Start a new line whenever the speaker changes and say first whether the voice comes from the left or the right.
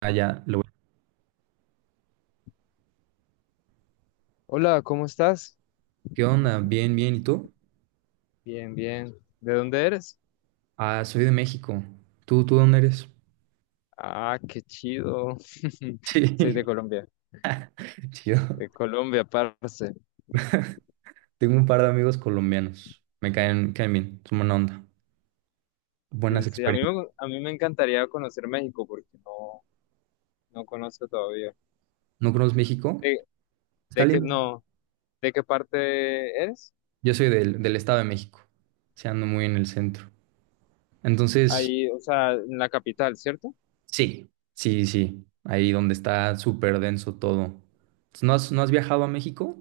right: Ah, ya,
left: Hola, ¿cómo estás?
right: ¿Qué onda? Bien, bien. ¿Y tú?
left: Bien, bien. ¿De dónde eres?
right: Ah, soy de México. ¿Tú dónde eres?
left: Ah, qué chido. Soy
right: Sí, chido.
left: De Colombia, parce.
right: Tengo un par de amigos colombianos. Me caen bien. Son buena onda. Buenas
left: Sí, sí, a mí
right: experiencias.
left: me, a mí me encantaría conocer México porque no conozco todavía.
right: ¿No conoces México?
left: ¿De,
right: Está
left: de qué,
right: lindo.
left: no, ¿De qué parte eres?
right: Yo soy del Estado de México. Se ando muy en el centro. Entonces,
left: Ahí, o sea, en la capital, ¿cierto?
right: sí, sí, sí. Ahí donde está súper denso todo. ¿No has viajado a México?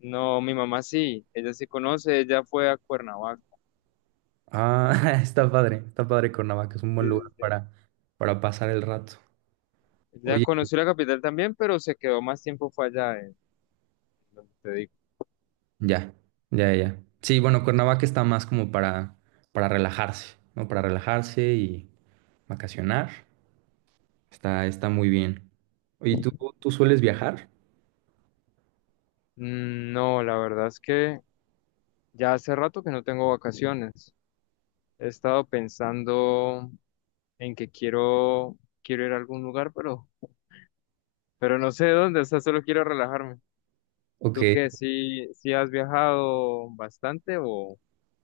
left: No, mi mamá sí, ella sí conoce, ella fue a Cuernavaca.
right: Ah, está padre. Está padre Cuernavaca. Es un
left: Sí,
right: buen lugar
left: sí, sí.
right: para pasar el rato.
left: Ella
right: Oye.
left: conoció la capital también, pero se quedó más tiempo fue allá, en donde te digo.
right: Ya, ya, ya. Sí, bueno, Cuernavaca está más como para relajarse, ¿no? Para relajarse y vacacionar. Está muy bien. Oye, ¿tú sueles viajar?
left: No, la verdad es que ya hace rato que no tengo vacaciones. He estado pensando en que quiero, quiero ir a algún lugar, pero no sé dónde, o sea, solo quiero relajarme.
right: Ok.
left: ¿Tú qué? ¿Sí, sí has viajado bastante o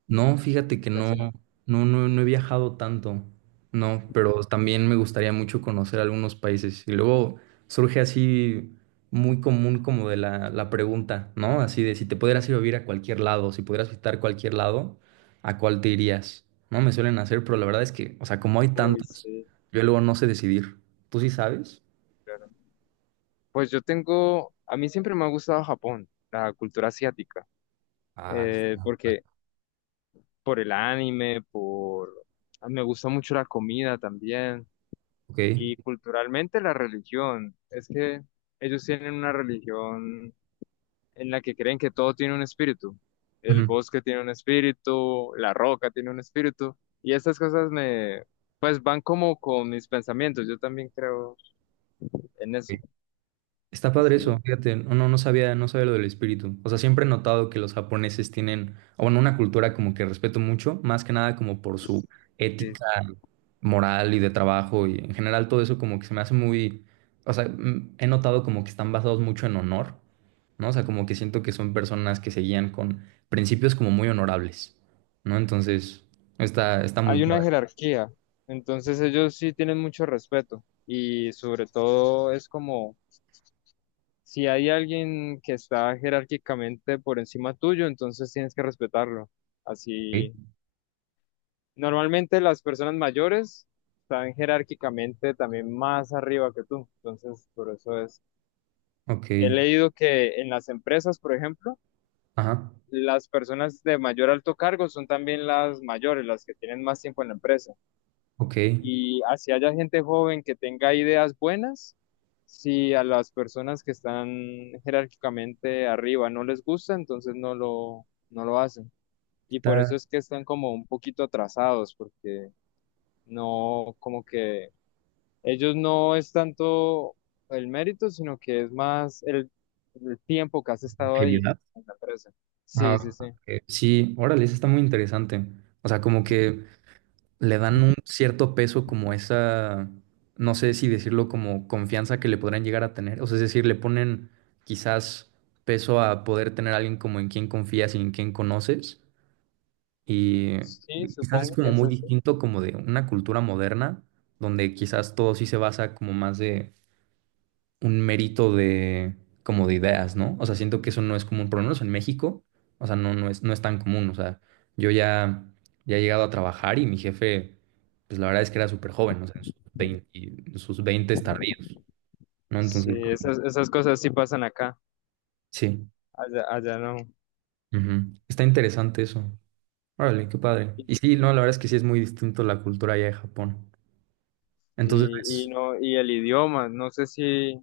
right: No, fíjate que no,
left: casi no?
right: no he viajado tanto, no, pero también me gustaría mucho conocer algunos países. Y luego surge así muy común como de la pregunta, ¿no? Así de si te pudieras ir a vivir a cualquier lado, si pudieras visitar cualquier lado, ¿a cuál te irías? No, me suelen hacer, pero la verdad es que, o sea, como hay
left: Uy,
right: tantos,
left: sí,
right: yo luego no sé decidir. ¿Tú sí sabes?
left: claro. Pues yo tengo, a mí siempre me ha gustado Japón, la cultura asiática,
right: Ah, está.
left: porque por el anime, por, me gusta mucho la comida también.
right: Ok.
left: Y culturalmente la religión, es que ellos tienen una religión en la que creen que todo tiene un espíritu. El
right: Ujú.
left: bosque tiene un espíritu, la roca tiene un espíritu. Y estas cosas me, pues van como con mis pensamientos. Yo también creo en
right: Ok.
left: eso.
right: Está padre eso,
left: Sí,
right: fíjate, no sabía lo del espíritu. O sea, siempre he notado que los japoneses tienen, o bueno, una cultura como que respeto mucho, más que nada como por su
left: sí,
right: ética
left: sí.
right: moral y de trabajo y en general todo eso como que se me hace muy, o sea, he notado como que están basados mucho en honor, ¿no? O sea, como que siento que son personas que se guían con principios como muy honorables, ¿no? Entonces, está muy
left: Hay una
right: padre.
left: jerarquía. Entonces ellos sí tienen mucho respeto. Y sobre todo es como, si hay alguien que está jerárquicamente por encima tuyo, entonces tienes que respetarlo así.
right: Ok,
left: Normalmente las personas mayores están jerárquicamente también más arriba que tú, entonces por eso es. He
right: ok,
left: leído que en las empresas, por ejemplo,
right: ajá,
left: las personas de mayor alto cargo son también las mayores, las que tienen más tiempo en la empresa.
right: ok.
left: Y así haya gente joven que tenga ideas buenas, si a las personas que están jerárquicamente arriba no les gusta, entonces no lo hacen. Y por eso
right: Está
left: es que están como un poquito atrasados, porque no como que ellos no es tanto el mérito, sino que es más el tiempo que has estado ahí
right: evidente.
left: en la empresa.
right: Ah,
left: Sí, sí, sí.
right: ok. Sí, órale, eso está muy interesante. O sea, como que le dan un cierto peso como esa, no sé si decirlo como confianza que le podrían llegar a tener. O sea, es decir, le ponen quizás peso a poder tener a alguien como en quien confías y en quien conoces. Y
left: Sí,
right: quizás es
left: supongo que
right: como
left: es
right: muy
left: así.
right: distinto como de una cultura moderna, donde quizás todo sí se basa como más de un mérito de como de ideas, ¿no? O sea, siento que eso no es común, por lo menos en México, o sea, no es tan común, o sea, yo ya he llegado a trabajar y mi jefe, pues la verdad es que era súper joven, o sea, en sus 20 tardíos, ¿no?
left: Sí,
right: Entonces,
left: esas, esas cosas sí pasan acá,
right: sí,
left: allá, allá no.
right: ujú. Está interesante eso. Órale, qué padre. Y sí, no, la verdad es que sí es muy distinto la cultura allá de Japón. Entonces,
left: Y el idioma, no sé si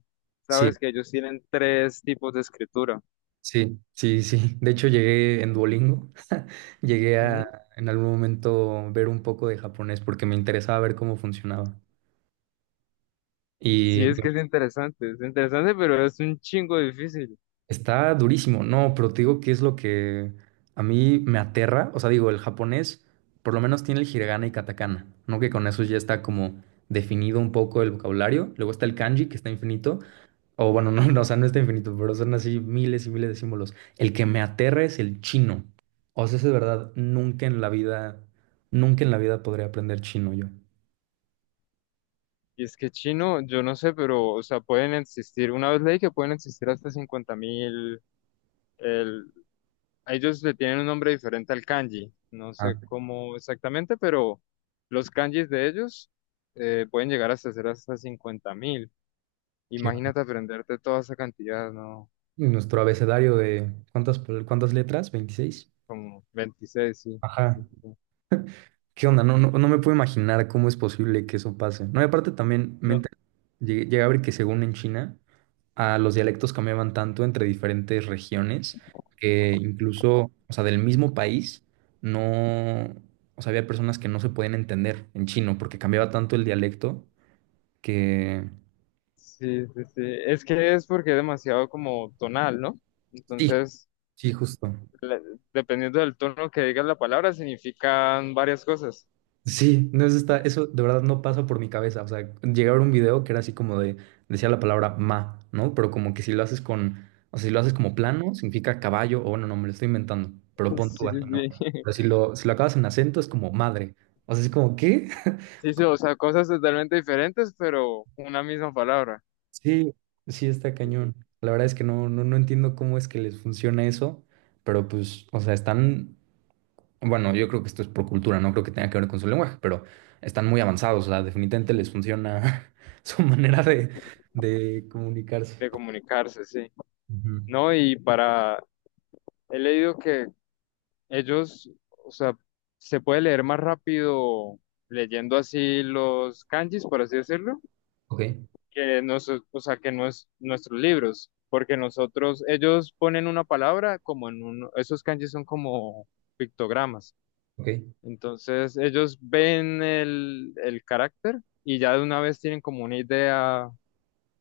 right: sí,
left: sabes que ellos tienen tres tipos de escritura.
right: sí, sí, sí. De hecho, llegué en Duolingo. Llegué
left: Ujú.
right: a en algún momento ver un poco de japonés porque me interesaba ver cómo funcionaba.
left: Sí,
right: Y
left: es que es interesante, pero es un chingo difícil.
right: está durísimo, no, pero te digo que es lo que a mí me aterra. O sea, digo, el japonés por lo menos tiene el hiragana y katakana, ¿no? Que con eso ya está como definido un poco el vocabulario. Luego está el kanji, que está infinito. O bueno, o sea, no está infinito, pero son así miles y miles de símbolos. El que me aterra es el chino. O sea, ese de verdad, nunca en la vida, nunca en la vida podría aprender chino yo.
left: Y es que chino, yo no sé, pero, o sea, pueden existir, una vez leí que pueden existir hasta 50.000. El, Ellos le tienen un nombre diferente al kanji, no
right: Ah,
left: sé cómo exactamente, pero los kanjis de ellos, pueden llegar hasta ser hasta 50.000.
right: qué va.
left: Imagínate aprenderte toda esa cantidad, ¿no?
right: Nuestro abecedario de, ¿ cuántas letras? 26.
left: Como 26 sí.
right: Ajá.
left: Sí, sí, sí.
right: ¿Qué onda? No, no me puedo imaginar cómo es posible que eso pase. No, y aparte también
left: No,
right: llegué a ver que según en China, a los dialectos cambiaban tanto entre diferentes regiones que incluso, o sea, del mismo país, no, o sea, había personas que no se podían entender en chino porque cambiaba tanto el dialecto que.
left: sí, sí, sí. Es que es porque es demasiado como tonal, ¿no?
right: Sí,
left: Entonces,
right: sí, justo.
left: le- Dependiendo del tono que digas la palabra, significan varias cosas.
right: Sí, no, eso eso de verdad no pasa por mi cabeza. O sea, llegué a ver un video que era así como de, decía la palabra ma, ¿no? Pero como que si lo haces con, o sea, si lo haces como plano, significa caballo, o bueno, no, me lo estoy inventando, pero pon tú
left: Sí, sí,
right: así, ¿no?
left: sí.
right: Pero si lo, si lo acabas en acento es como madre. O sea, es como, ¿qué?
left: Sí, sí, o sea, cosas totalmente diferentes, pero una misma palabra.
right: Sí, sí está
left: De
right: cañón. La verdad es que no entiendo cómo es que les funciona eso, pero pues, o sea, están Bueno, yo creo que esto es por cultura, no creo que tenga que ver con su lenguaje, pero están muy avanzados, o sea, definitivamente les funciona su manera de comunicarse.
left: comunicarse, sí.
right: Ujú.
left: No, y para, he leído que ellos, o sea, se puede leer más rápido leyendo así los kanjis, por así decirlo,
right: Ok,
left: que nosotros, o sea, que nuestros libros, porque nosotros, ellos ponen una palabra como en uno, esos kanjis son como pictogramas.
right: ok.
left: Entonces ellos ven el carácter y ya de una vez tienen como una idea.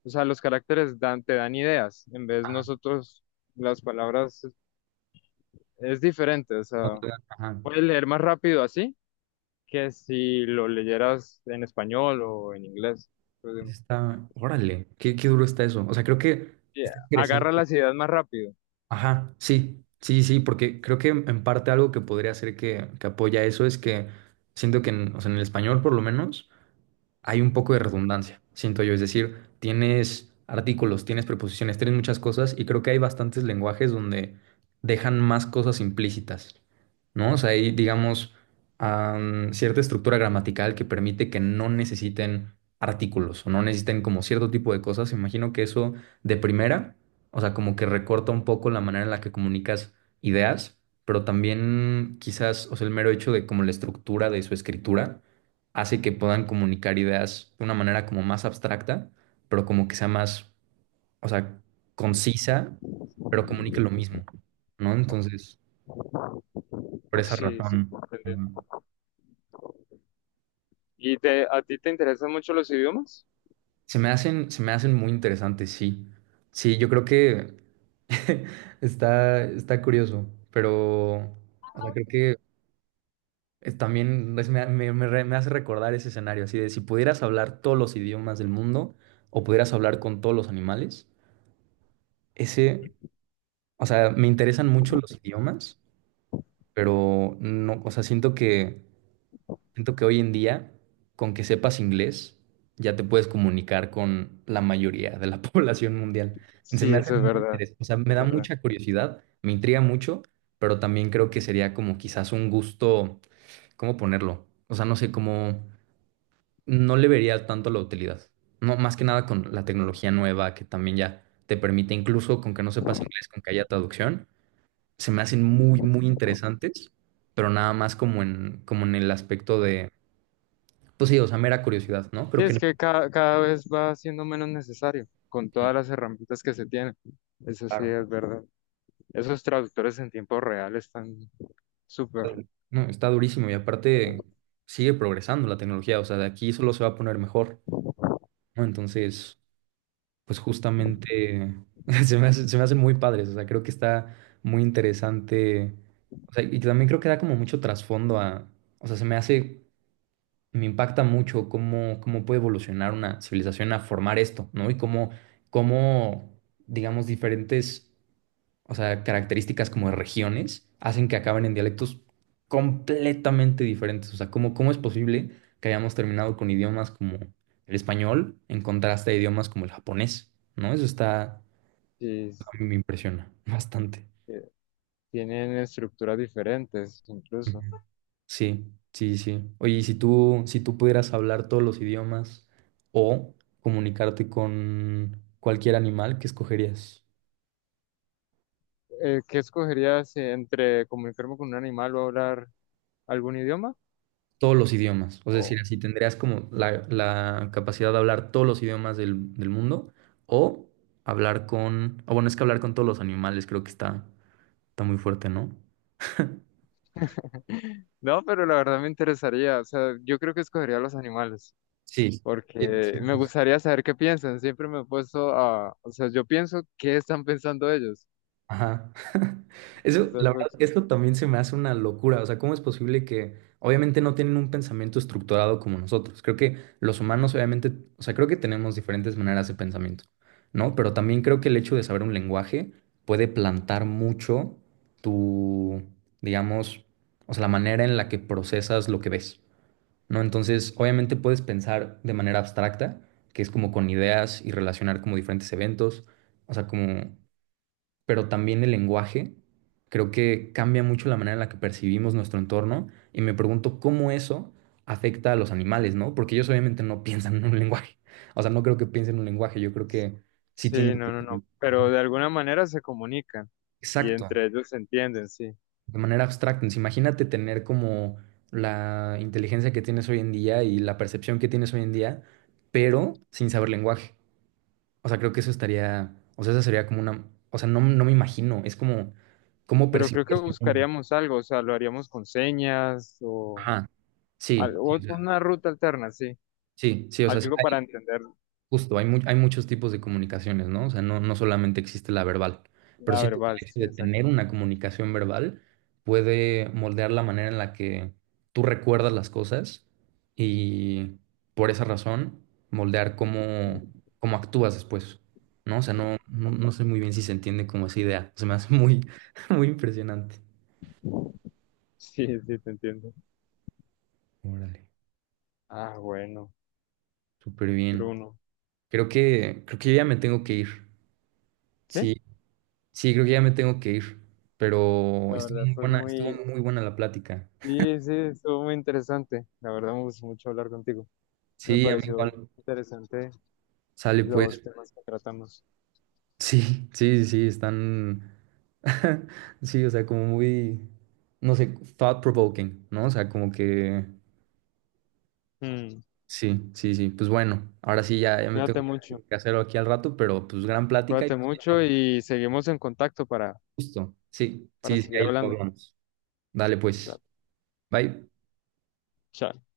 left: O sea, los caracteres dan, te dan ideas. En vez
right: Ajá,
left: nosotros, las palabras es diferente. O sea,
right: otra, ajá.
left: puedes leer más rápido así que si lo leyeras en español o en inglés.
right: Eso
left: Entonces,
right: está, órale, qué duro está eso. O sea, creo que
left: yeah,
right: está
left: agarra
right: interesante.
left: las ideas más rápido.
right: Ajá, sí, sí, sí, porque creo que en parte algo que podría hacer que apoya eso es que siento que en, o sea, en el español por lo menos. Hay un poco de redundancia, siento yo. Es decir, tienes artículos, tienes preposiciones, tienes muchas cosas y creo que hay bastantes lenguajes donde dejan más cosas implícitas, ¿no? O sea, hay, digamos, cierta estructura gramatical que permite que no necesiten artículos o no necesiten como cierto tipo de cosas. Imagino que eso de primera, o sea, como que recorta un poco la manera en la que comunicas ideas. Pero también quizás, o sea, el mero hecho de como la estructura de su escritura, hace que puedan comunicar ideas de una manera como más abstracta, pero como que sea más, o sea, concisa, pero comunique lo mismo, ¿no? Entonces, por esa
left: Sí, sí,
right: razón, ujú.
left: entendemos. ¿Y te, a ti te interesan mucho los idiomas?
right: Se me hacen muy interesantes, sí. Sí, yo creo que está curioso, pero, o sea, creo que es también me hace recordar ese escenario, así de si pudieras hablar todos los idiomas del mundo o pudieras hablar con todos los animales, ese... O sea, me interesan mucho los idiomas, pero no, o sea, siento que hoy en día, con que sepas inglés, ya te puedes comunicar con la mayoría de la población mundial. Se
left: Sí,
right: me hace
left: eso es
right: muy
left: verdad.
right: interesante, o sea, me
left: Es
right: da
left: verdad.
right: mucha curiosidad, me intriga mucho, pero también creo que sería como quizás un gusto, ¿cómo ponerlo? O sea, no sé cómo, no le vería tanto la utilidad. No, más que nada con la tecnología nueva que también ya te permite, incluso con que no sepas inglés, con que haya traducción se me hacen muy, muy interesantes, pero nada más como en, como en el aspecto de, pues sí, o sea, mera curiosidad, ¿no?
left: Sí,
right: Creo que
left: es
right: no.
left: que cada vez va siendo menos necesario con todas las herramientas que se tienen. Eso sí
right: Claro.
left: es verdad. Esos traductores en tiempo real están súper.
right: No, está durísimo y aparte sigue progresando la tecnología, o sea, de aquí solo se va a poner mejor, ¿no? Entonces, pues justamente se me hacen muy padres, o sea, creo que está muy interesante, o sea, y también creo que da como mucho trasfondo a, o sea, se me hace me impacta mucho cómo puede evolucionar una civilización a formar esto, ¿no? Y cómo, digamos, diferentes, o sea, características como de regiones hacen que acaben en dialectos completamente diferentes. O sea, cómo es posible que hayamos terminado con idiomas como el español en contraste a idiomas como el japonés, ¿no? Eso está,
left: Sí,
right: a mí me impresiona bastante.
left: eh, tienen estructuras diferentes incluso.
right: Ujú. Sí, sí, sí. Oye, y si tú pudieras hablar todos los idiomas o comunicarte con cualquier animal, ¿qué escogerías?
left: ¿Qué escogerías entre comunicarme con un animal o hablar algún idioma?
right: Todos los idiomas. O sea, es decir, así tendrías como la capacidad de hablar todos los idiomas del mundo o O bueno, es que hablar con todos los animales creo que está muy fuerte, ¿no?
left: No, pero la verdad me interesaría. O sea, yo creo que escogería los animales,
right: Sí,
left: porque me gustaría saber qué piensan. Siempre me he puesto a, o sea, yo pienso qué están pensando ellos.
right: ajá. Eso,
left: Es
right: la
left: algo
right: verdad,
left: ch-
right: esto también se me hace una locura. O sea, ¿cómo es posible que obviamente no tienen un pensamiento estructurado como nosotros? Creo que los humanos, obviamente, o sea, creo que tenemos diferentes maneras de pensamiento, ¿no? Pero también creo que el hecho de saber un lenguaje puede plantar mucho tu, digamos, o sea, la manera en la que procesas lo que ves, ¿no? Entonces, obviamente puedes pensar de manera abstracta, que es como con ideas y relacionar como diferentes eventos. O sea, como pero también el lenguaje. Creo que cambia mucho la manera en la que percibimos nuestro entorno y me pregunto cómo eso afecta a los animales, ¿no? Porque ellos obviamente no piensan en un lenguaje. O sea, no creo que piensen en un lenguaje, yo creo que sí
left: Sí,
right: tienen...
left: no, no, no. Pero de alguna manera se comunican y
right: Exacto,
left: entre ellos se entienden, sí.
right: de manera abstracta. Entonces, imagínate tener como la inteligencia que tienes hoy en día y la percepción que tienes hoy en día, pero sin saber lenguaje. O sea, creo que eso estaría, o sea, esa sería como una, o sea, no, no me imagino, es como, ¿cómo
left: Pero
right: percibes?
left: creo que buscaríamos algo, o sea, lo haríamos con señas o
right: Ajá. Sí, sí, o sea,
left: Una ruta alterna, sí.
right: sí, sí, o sea, sí,
left: Algo para entender
right: justo, hay muchos tipos de comunicaciones, ¿no? O sea, no solamente existe la verbal, pero
left: la
right: siento que
left: verbal,
right: el hecho
left: sí,
right: de tener
left: exacto.
right: una comunicación verbal puede moldear la manera en la que tú recuerdas las cosas y por esa razón moldear cómo actúas después, ¿no? O sea, no sé muy bien si se entiende como esa idea, se me hace muy, muy impresionante.
left: Sí, sí, te entiendo.
right: Órale,
left: Ah, bueno,
right: súper bien.
left: Bruno.
right: Creo que yo ya me tengo que ir.
left: Sí,
right: Sí, sí, creo que ya me tengo que ir, pero
left: la
right: estuvo
left: verdad
right: muy
left: fue
right: buena, estuvo
left: muy...
right: muy buena la plática.
left: Sí, sí, estuvo muy interesante. La verdad me gustó mucho hablar contigo. Me
right: Sí, a mí
left: pareció
right: igual
left: interesante
right: sale pues.
left: los temas que tratamos.
right: Sí, sí, sí, están, sí, o sea, como muy, no sé, thought provoking, ¿no? O sea, como que,
left: Mm,
right: sí, sí, sí, pues bueno, ahora sí ya me
left: Cuídate
right: tengo que
left: mucho,
right: hacerlo aquí al rato, pero pues gran plática y
left: cuídate
right: pues ahí
left: mucho
right: estamos
left: y seguimos en contacto
right: justo. Sí,
left: para
right: sí, sí,
left: seguir
right: ahí lo
left: hablando.
right: hablamos. Dale pues,
left: Dale,
right: bye.
left: chao.